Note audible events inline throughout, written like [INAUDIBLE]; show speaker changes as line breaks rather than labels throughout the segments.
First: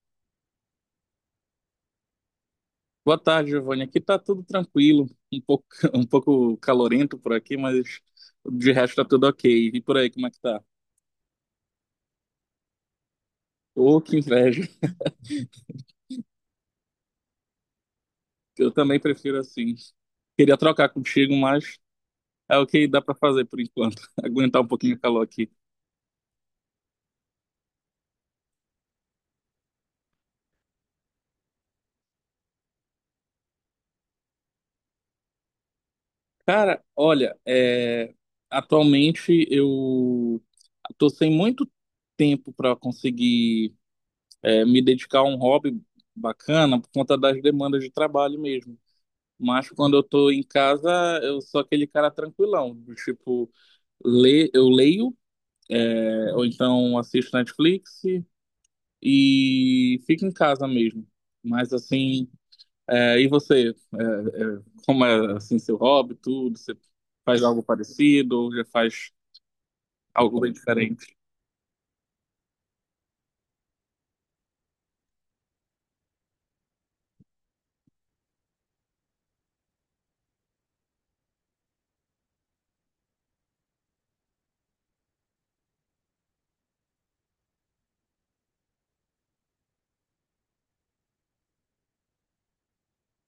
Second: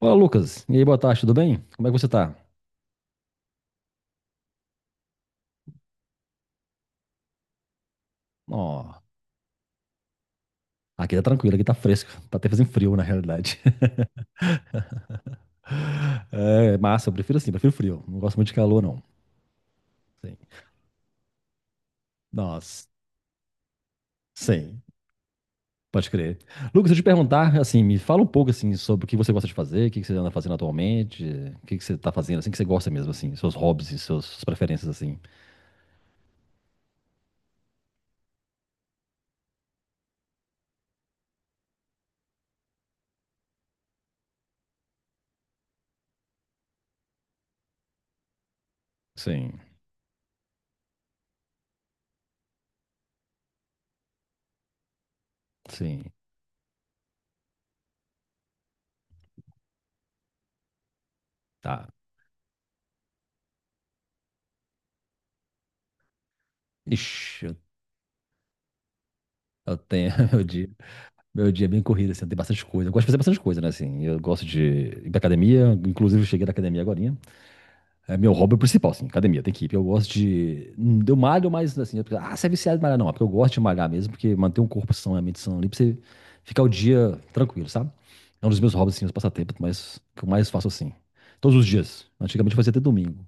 Olá, Lucas. E aí, boa tarde, tudo bem? Como é que você tá?
Boa tarde, Giovanni. Aqui tá tudo tranquilo, um pouco, [LAUGHS] um pouco calorento por aqui, mas de resto
Ó,
tá tudo ok. E por aí, como é que tá?
aqui tá tranquilo, aqui tá fresco. Tá até fazendo frio, na realidade.
Ô, que inveja.
[LAUGHS] É massa, eu prefiro assim, prefiro frio. Não gosto muito de
Eu
calor,
também
não.
prefiro assim.
Sim.
Queria trocar contigo, mas é o que
Nossa,
dá pra fazer por enquanto. [LAUGHS] Aguentar um
sim,
pouquinho o calor aqui.
pode crer. Lucas, deixa eu te perguntar, assim, me fala um pouco, assim, sobre o que você gosta de fazer, o que que você anda fazendo atualmente, o que que você tá fazendo, assim, que você gosta mesmo, assim, seus hobbies e suas preferências, assim.
Cara, olha, atualmente eu tô sem muito tempo para conseguir me dedicar a um hobby bacana por conta das demandas de trabalho mesmo.
Sim,
Mas quando eu tô em casa, eu sou aquele cara tranquilão, do tipo, le eu leio,
sim,
ou então assisto Netflix e fico em casa mesmo. Mas
tá.
assim, e você? Como é assim seu hobby, tudo? Você faz
Ixi, eu
algo parecido ou já faz
eu tenho, [LAUGHS]
algo
meu
bem
dia.
diferente?
Meu dia é bem corrido, assim, tem bastante coisa. Eu gosto de fazer bastante coisa, né, assim. Eu gosto de ir pra academia, inclusive eu cheguei da academia agorinha. É meu hobby principal, assim, academia, tem que ir. Eu gosto de, eu malho, mas, assim, ah, você é viciado em malhar, não. É porque eu gosto de malhar mesmo, porque manter um corpo são e a mente sã ali, pra você ficar o dia tranquilo, sabe? É um dos meus hobbies, assim, os passatempos, mas que eu mais faço, assim. Todos os dias. Antigamente eu fazia até domingo.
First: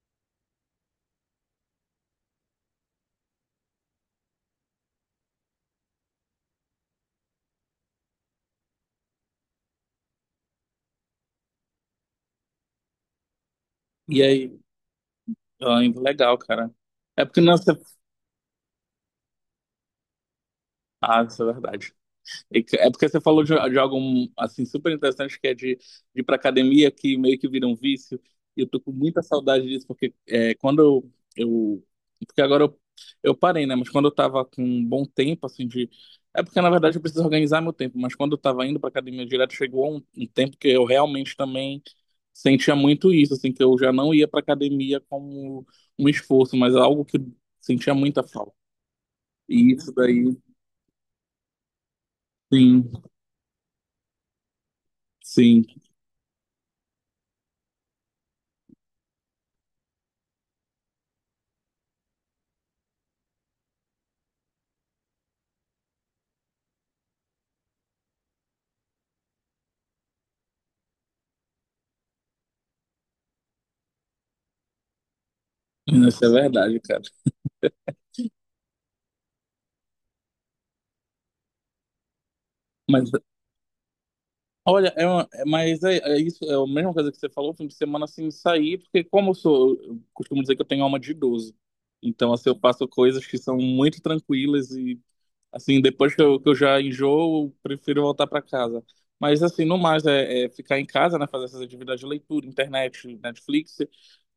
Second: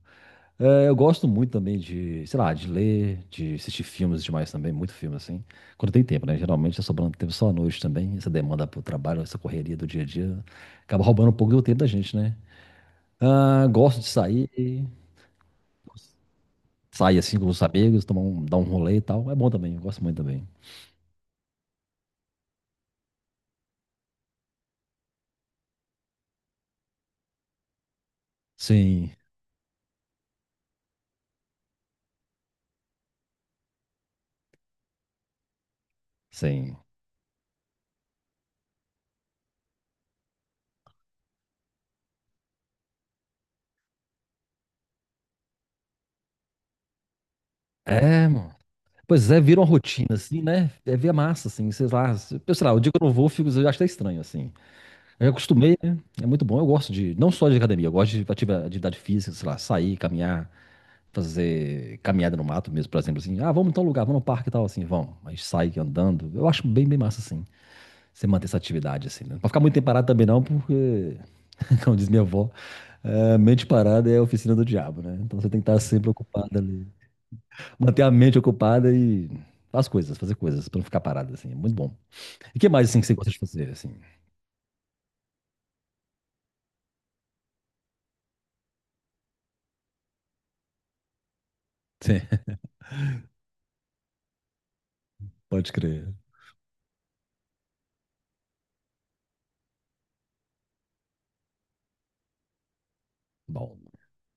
É, eu gosto muito também de, sei lá, de ler, de assistir filmes demais também, muito filme assim. Quando tem tempo, né? Geralmente tá sobrando tempo só à noite também. Essa demanda pro trabalho, essa correria do dia a dia, acaba roubando um pouco do tempo da gente, né? Ah, gosto de
E aí,
sair,
ah, legal, cara.
sair
É
assim
porque
com
não é...
os amigos, tomar um, dar um rolê e tal. É bom também, eu gosto muito também.
Ah, isso é verdade. É porque você falou de algo assim super interessante que é de ir para academia que meio que vira um vício. E eu tô com
Sim,
muita saudade disso porque quando porque agora eu parei, né? Mas quando eu tava com um bom tempo assim de é porque na
sim.
verdade eu preciso organizar meu tempo. Mas quando eu tava indo para academia direto chegou um tempo que eu realmente também sentia muito isso, assim que eu já não ia para academia como um esforço, mas algo que eu sentia muita
É,
falta.
mano. Pois é, vira uma
E isso
rotina,
daí,
assim, né? É via massa, assim, sei lá. Eu sei lá, o
sim,
dia que eu não vou, eu fico, eu acho até estranho, assim. Eu
sim.
acostumei, né? É muito bom. Eu gosto de, não só de academia, eu gosto de atividade física, sei lá, sair, caminhar, fazer caminhada no mato mesmo, por exemplo, assim. Ah, vamos em tal lugar, vamos no parque e tal, assim, vamos. A gente sai andando. Eu acho bem, bem massa, assim, você manter essa atividade, assim, né? Pra ficar muito tempo parado também não, porque, [LAUGHS] como diz minha avó, é, mente parada é a oficina do diabo, né? Então você tem que estar sempre
Isso é
ocupado
verdade,
ali.
cara.
Manter a mente ocupada e as coisas, fazer coisas, pra não ficar parado, assim. É muito bom. E o que mais, assim, que
Mas,
você gosta de fazer, assim?
olha, mas é isso, é a mesma coisa que você falou, fim de semana assim, sair, porque como eu sou, eu costumo dizer que eu tenho alma de idoso.
[LAUGHS] Sim,
Então, assim, eu faço coisas que são muito tranquilas e,
pode
assim,
crer.
depois que eu já enjoo, eu prefiro voltar para casa. Mas, assim, no mais, é ficar em casa, né, fazer essas atividades de leitura, internet, Netflix,
Bom,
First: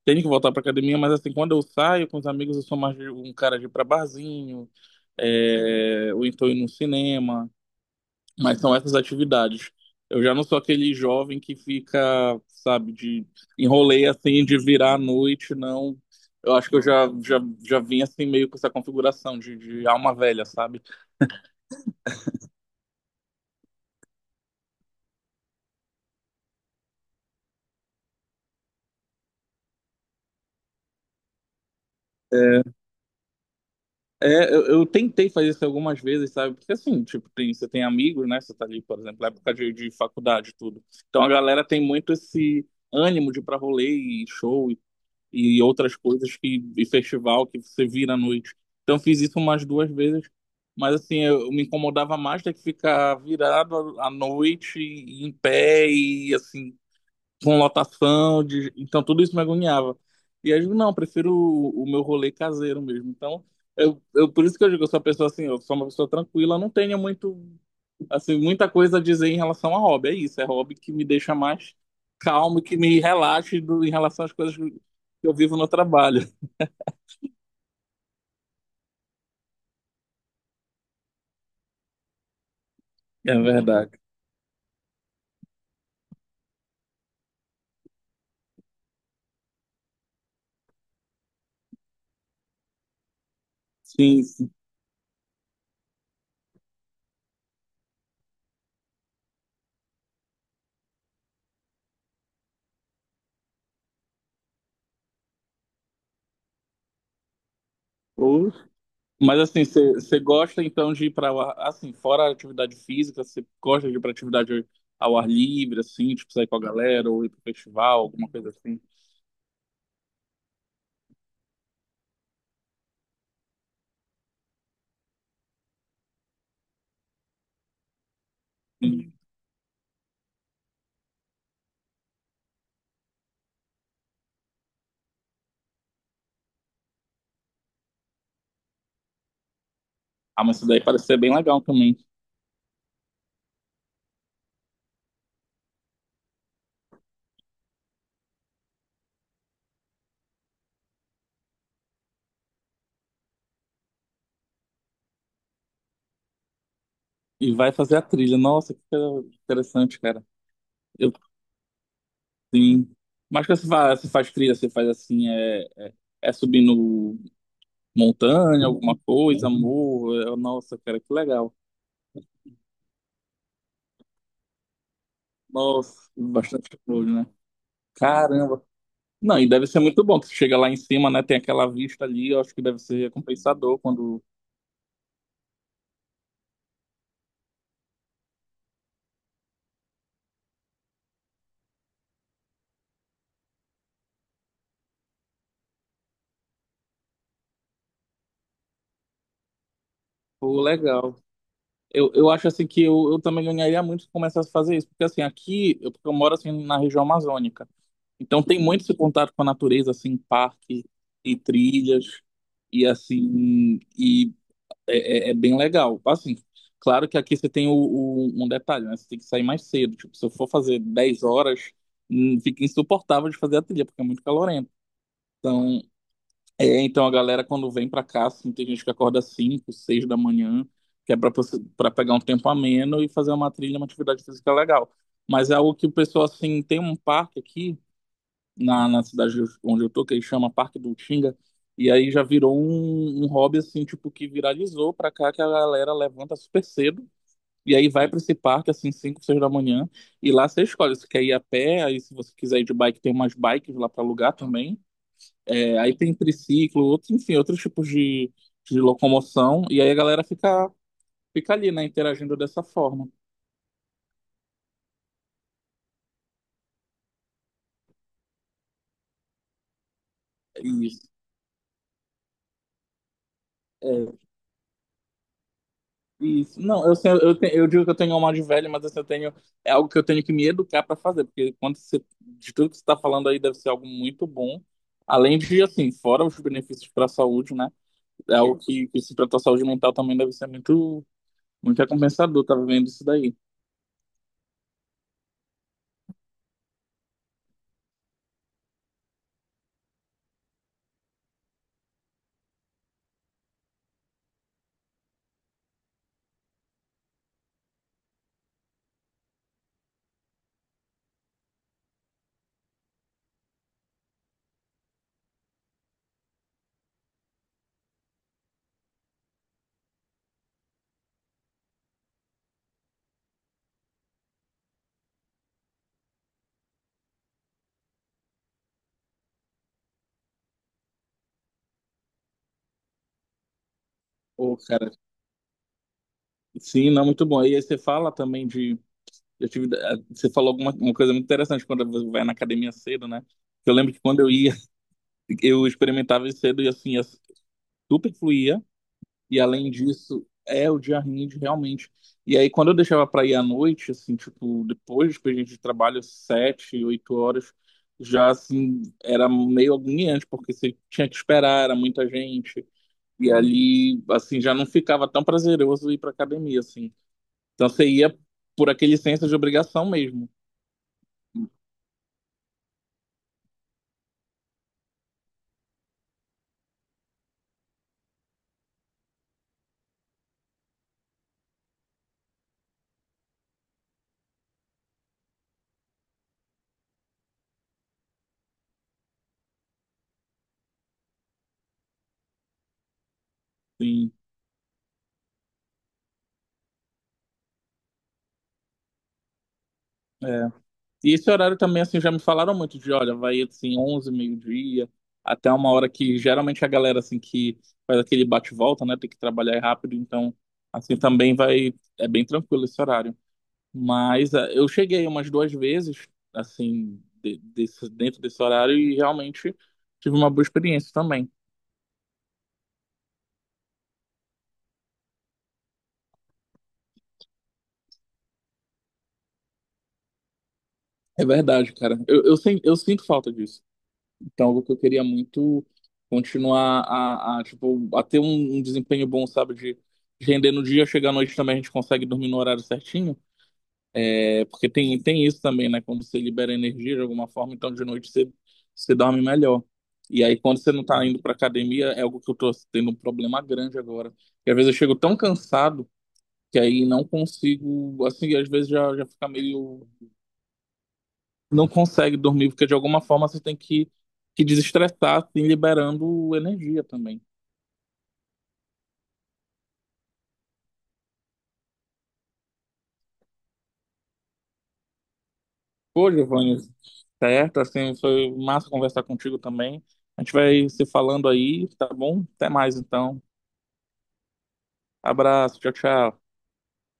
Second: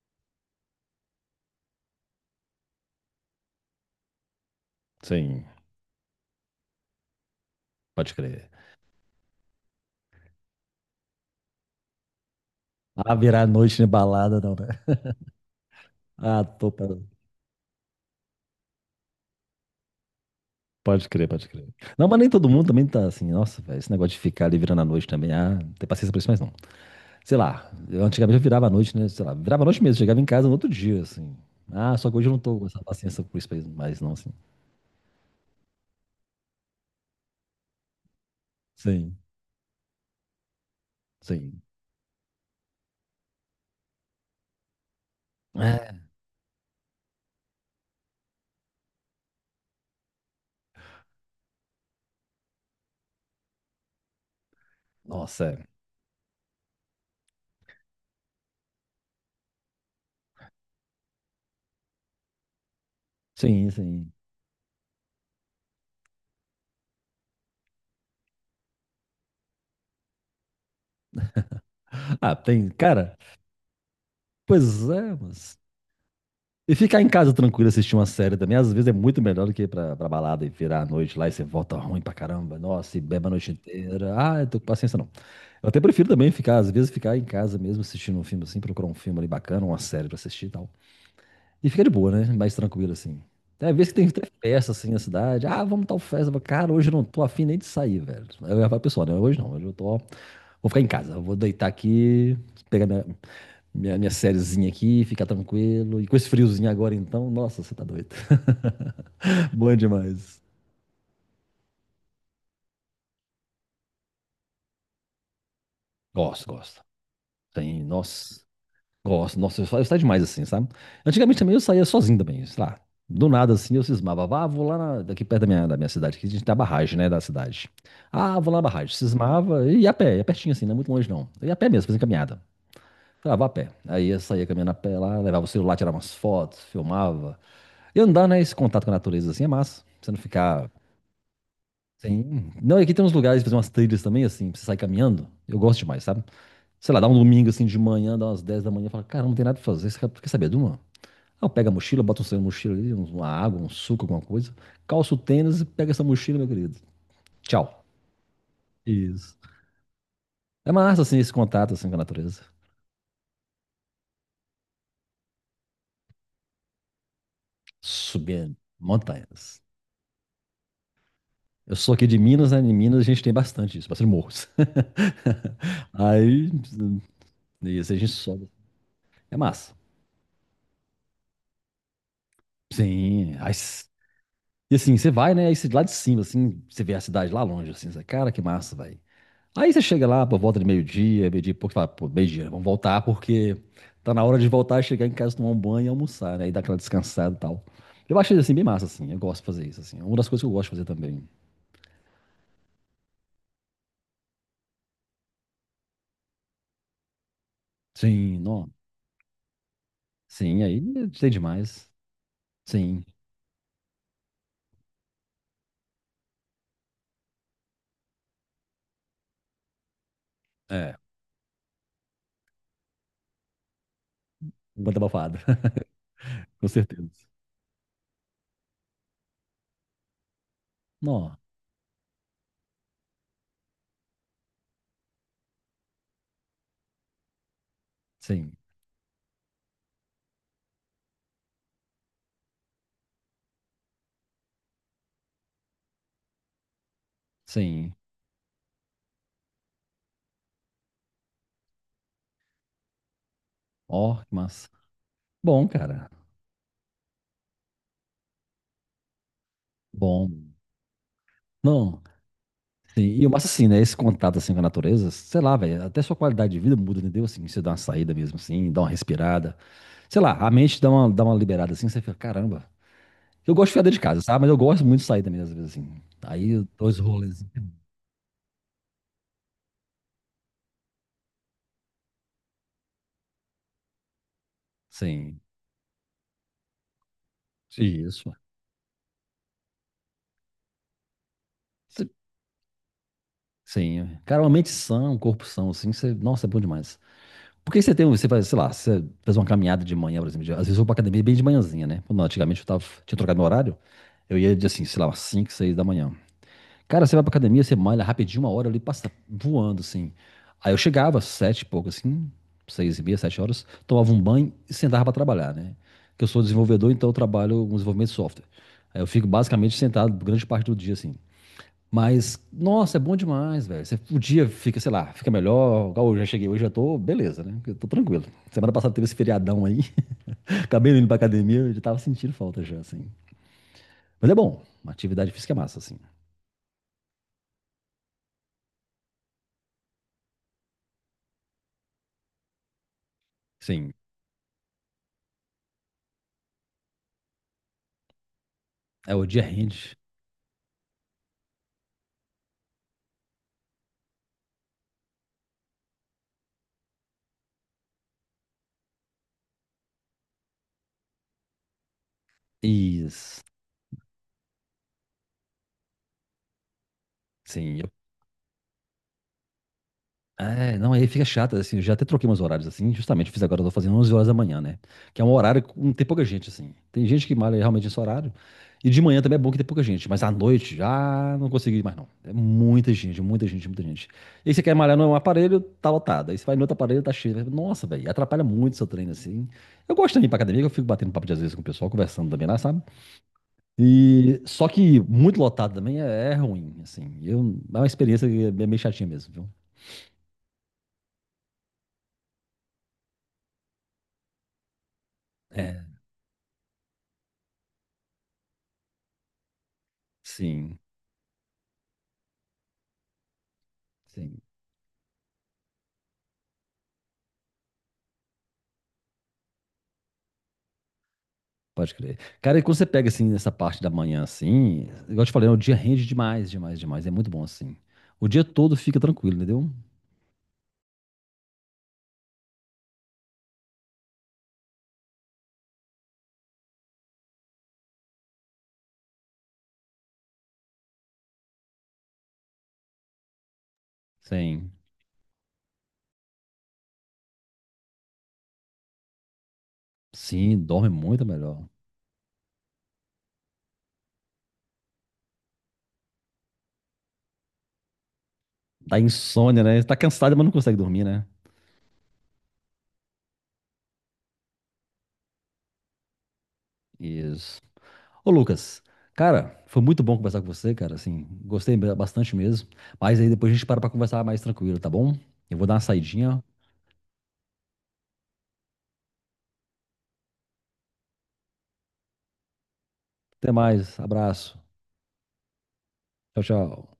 tenho que voltar para academia, mas, assim, quando eu saio com os amigos, eu sou um cara de ir pra barzinho,
sim.
ou então ir no cinema.
Pode crer.
Mas são essas atividades. Eu já não sou aquele jovem que fica, sabe,
Ah,
de
virar noite de
enrolei
balada,
assim,
não,
de
né?
virar à noite, não.
Ah,
Eu acho
tô
que eu
pra...
já vim assim meio com essa configuração de alma velha, sabe?
Pode crer, pode crer. Não, mas nem todo mundo também tá assim, nossa, velho, esse negócio de ficar ali virando a noite também, ah, não tem paciência pra isso mais não. Sei lá, eu antigamente eu virava a noite, né, sei lá, virava a noite mesmo, chegava em casa no outro dia, assim. Ah, só que hoje eu não tô com
É,
essa paciência por isso mais não, assim.
eu tentei fazer isso algumas vezes, sabe? Porque assim, tipo, você tem amigos, né? Você tá ali, por
Sim,
exemplo, na época de faculdade e tudo. Então a
sim.
galera tem muito esse ânimo de ir pra rolê e show e outras
É,
coisas que e festival que você vira à noite. Então eu fiz isso umas duas vezes, mas assim eu me incomodava mais ter que ficar virado à noite e em
nossa, é.
pé e assim com lotação de... então tudo isso me agoniava. E aí eu digo, não, eu prefiro o meu rolê caseiro mesmo. Então
Sim,
eu,
sim.
eu por isso que eu digo, eu sou uma pessoa assim, eu sou uma pessoa tranquila, não tenho muito assim, muita coisa a dizer em relação a hobby. É isso, é hobby que me deixa mais
Ah,
calmo,
tem,
que me
cara,
relaxe do, em relação às coisas que
pois é,
eu vivo
mas
no trabalho. [LAUGHS]
e ficar em casa tranquilo assistir uma série também, às vezes é muito melhor do que ir pra balada e virar a noite lá e você volta ruim pra caramba. Nossa, e bebe a
É
noite
verdade.
inteira. Ah, eu tô com paciência não. Eu até prefiro também ficar, às vezes, ficar em casa mesmo assistindo um filme assim, procurar um filme ali bacana, uma série pra assistir e tal. E fica de boa, né? Mais tranquilo assim. Tem vezes que tem até
Sim, sim.
festa assim na cidade. Ah, vamos tal festa. Eu falo, cara, hoje eu não tô afim nem de sair, velho. Aí eu ia falar, pro pessoal, né? Hoje não, hoje eu tô. Vou ficar em casa, eu vou deitar aqui, pegar minha sériezinha aqui, ficar tranquilo. E com esse friozinho agora, então, nossa, você tá doido.
Ou- Mas
[LAUGHS]
assim,
Bom
você
demais.
gosta então de ir para assim, fora a atividade física, você gosta de ir para atividade ao ar livre, assim, tipo
Gosto,
sair com a
gosto.
galera ou ir para
Tem,
festival, alguma
nossa,
coisa assim?
gosto. Nossa, eu saio demais assim, sabe? Antigamente também eu saía sozinho também, sei lá. Do nada assim eu cismava, ah, vou lá daqui perto da minha cidade, que a gente tem a barragem, né, da cidade. Ah, vou lá na barragem.
Sim.
Cismava e ia a pé, ia pertinho assim, não é muito longe não. Eu ia a pé mesmo, fazia caminhada. Ah, vá a pé. Aí eu saía caminhando a pé lá, levava o celular, tirava umas fotos, filmava. E andar, né? Esse contato com a natureza assim é massa. Você não
Ah, mas isso
ficar.
daí parece ser bem legal também.
Sim. Não, e aqui tem uns lugares, fazer umas trilhas também, assim, pra você sair caminhando. Eu gosto demais, sabe? Sei lá, dá um domingo assim de manhã, dá umas 10 da manhã, fala, cara, não tem nada pra fazer. Você quer saber de uma? Ah, eu pego a mochila, boto um sangue na mochila ali, uma água, um suco, alguma coisa, calço o tênis e pega essa mochila, meu querido.
E vai
Tchau.
fazer a trilha. Nossa, que coisa
Isso.
interessante, cara.
É massa,
Eu
assim, esse contato, assim, com a natureza.
Sim. Mas quando você faz trilha, você faz assim, é subindo
Subir
montanha, alguma coisa,
montanhas.
morro. Nossa, cara, que legal.
Eu sou aqui de Minas, né? Em Minas a gente tem bastante isso, bastante morros. [LAUGHS]
Nossa,
Aí,
bastante coisa, né?
isso, a gente sobe.
Caramba.
É
Não, e deve
massa.
ser muito bom, que você chega lá em cima, né? Tem aquela vista ali, eu acho que deve ser
Sim, ai,
recompensador quando.
e assim, você vai, né? Aí você, lá de cima, assim, você vê a cidade lá longe, assim, você, cara, que massa, velho. Aí você chega lá, por volta de meio-dia, meio-dia e pouco, você fala, pô, meio-dia, vamos voltar, porque tá na hora de voltar, chegar em casa, tomar um banho e almoçar, né? E dar aquela descansada e tal. Eu achei, assim, bem massa, assim, eu gosto de fazer isso, assim. É uma das coisas que eu
Pô,
gosto de fazer
legal.
também.
Eu acho assim que eu também ganharia muito se começasse a fazer isso, porque assim, aqui eu, porque eu moro assim na região amazônica.
Sim,
Então tem
não.
muito esse contato com a natureza, assim,
Sim, aí
parque
tem
e
demais.
trilhas, e
Sim,
assim, e é bem legal. Assim, claro que aqui você tem um detalhe, né? Você tem que sair mais cedo. Tipo, se eu for fazer
é.
10 horas, fica insuportável de fazer a trilha, porque é muito calorento.
Banda abafada,
Então,
[LAUGHS] com
então a
certeza.
galera quando vem pra cá, assim, tem gente que acorda às 5, 6 da manhã, que é pra
Não,
para pegar um tempo ameno e fazer uma trilha, uma atividade física legal. Mas é algo que o pessoal, assim, tem um parque aqui
sim,
na cidade onde eu tô, que ele chama Parque do Utinga, e aí já virou um hobby, assim, tipo, que viralizou pra cá, que a galera levanta super cedo, e aí
sim.
vai pra esse parque, assim, 5, 6 da manhã, e lá você escolhe se quer ir a pé, aí se você quiser ir de bike, tem umas bikes lá pra
Ó,
alugar
que massa.
também,
Bom,
aí
cara,
tem triciclo, outros, enfim, outros tipos de locomoção, e aí a galera
bom.
fica ali, né,
Não.
interagindo dessa
Sim,
forma.
e o massa assim, né? Esse contato assim com a natureza, sei lá, velho, até sua qualidade de vida muda, entendeu? Assim, você dá uma saída mesmo, assim, dá uma respirada. Sei lá, a mente
Isso.
dá uma liberada assim, você fica, caramba. Eu gosto de ficar dentro de
É,
casa, sabe? Mas eu gosto muito de sair também, às vezes, assim. Aí
isso.
eu
Não,
dou
eu,
os
eu,
rolês.
eu digo que eu tenho alma de velho, mas assim, eu tenho, é algo que eu tenho que me educar para fazer, porque quando você, de tudo que você está falando aí deve ser algo muito bom, além
Sim,
de, assim, fora os benefícios para a saúde, né,
isso.
é algo que se tratar a saúde mental também deve ser muito, muito
Cê-
recompensador, tá vendo isso daí.
Sim, cara, uma mente sã, um corpo são, assim, você, nossa, é bom demais. Porque você tem, você faz, sei lá, você faz uma caminhada de manhã, por exemplo, às vezes eu vou pra academia bem de manhãzinha, né? Quando Antigamente eu tava, tinha trocado meu horário, eu ia de, assim, sei lá, umas 5, 6 da manhã. Cara, você vai pra academia, você malha rapidinho, uma hora ali, passa voando, assim. Aí eu chegava, 7 e pouco, assim, 6 e meia, 7 horas, tomava um banho e sentava pra trabalhar, né? Que eu sou desenvolvedor, então eu trabalho com desenvolvimento de software. Aí eu fico basicamente sentado grande parte do dia, assim. Mas, nossa, é bom demais, velho. Você, o dia fica, sei lá, fica melhor. Igual eu já cheguei hoje, já tô, beleza, né? Eu tô tranquilo. Semana passada teve esse feriadão aí, [LAUGHS] acabei indo pra academia, eu já tava sentindo falta já, assim. Mas é
Ô,
bom,
cara,
uma atividade física é massa, assim.
sim, não, muito bom. E aí você fala também de Eu tive, você falou alguma uma coisa muito interessante quando você vai na academia cedo, né? Eu lembro
Sim,
que quando eu ia, [LAUGHS] eu experimentava isso cedo e assim, super fluía.
é o
E
dia
além
rende.
disso, é o dia rende realmente. E aí quando eu deixava para ir à noite, assim, tipo, depois que a gente trabalha 7, 8 horas, já assim, era meio agoniante, porque você tinha que esperar, era muita gente. E
Isso.
ali, assim, já não ficava tão prazeroso ir pra academia, assim. Então
Sim.
você ia por aquele senso de obrigação mesmo,
É, não, aí fica chato, assim, eu já até troquei meus horários, assim, justamente, fiz agora, eu tô fazendo 11 horas da manhã, né? Que é um horário que não tem pouca gente, assim. Tem gente que malha realmente nesse horário, e de manhã também é bom que tem pouca gente, mas à noite já não consegui mais, não. É muita gente, muita gente, muita gente. E aí você quer malhar num aparelho, tá lotado. Aí você vai no outro aparelho, tá cheio. Nossa, velho, atrapalha muito seu treino, assim. Eu gosto também ir pra academia, que eu fico batendo papo de às vezes com o pessoal, conversando também lá, sabe?
assim.
E só que muito lotado também é, ruim, assim. Eu, é uma experiência que é meio chatinha mesmo, viu?
É, E esse horário também, assim, já me falaram muito de, olha, vai, assim, 11 meio-dia, até uma
É,
hora que geralmente a galera, assim, que faz aquele bate-volta, né, tem que trabalhar rápido, então,
sim,
assim, também vai, é bem tranquilo esse horário. Mas
sim,
ah, eu cheguei umas duas vezes, assim, dentro desse horário e realmente tive uma boa experiência também.
pode crer. Cara, e quando você pega assim nessa parte da manhã assim, igual eu te falei, né, o dia rende demais, demais, demais. É muito bom assim. O dia todo fica tranquilo, entendeu?
É verdade, cara. Eu, eu sinto falta disso. Então, algo que eu queria muito continuar a, tipo, a ter um desempenho bom, sabe? De render no dia, chegar à noite também a gente consegue dormir no horário certinho. É, porque
Sim.
tem isso também, né? Quando você libera energia de alguma forma, então de noite você dorme melhor. E aí,
Sim,
quando você não
dorme
tá
muito
indo
é
pra
melhor.
academia, é algo que eu tô tendo um problema grande agora. E às vezes eu chego tão cansado que aí não consigo, assim, às vezes já,
Dá
já fica
insônia, né?
meio
Você tá cansado, mas não consegue dormir, né?
não consegue dormir, porque de alguma forma você tem que desestressar, assim, liberando energia também.
Isso. Ô Lucas, cara, foi muito bom conversar com você, cara, assim, gostei bastante mesmo, mas aí depois a gente para pra conversar mais tranquilo, tá bom? Eu vou dar uma
Pô,
saidinha,
Giovanni, certo, assim, foi massa conversar contigo também. A gente vai se falando aí, tá bom? Até mais então.
até mais, abraço,
Abraço, tchau, tchau.
tchau, tchau.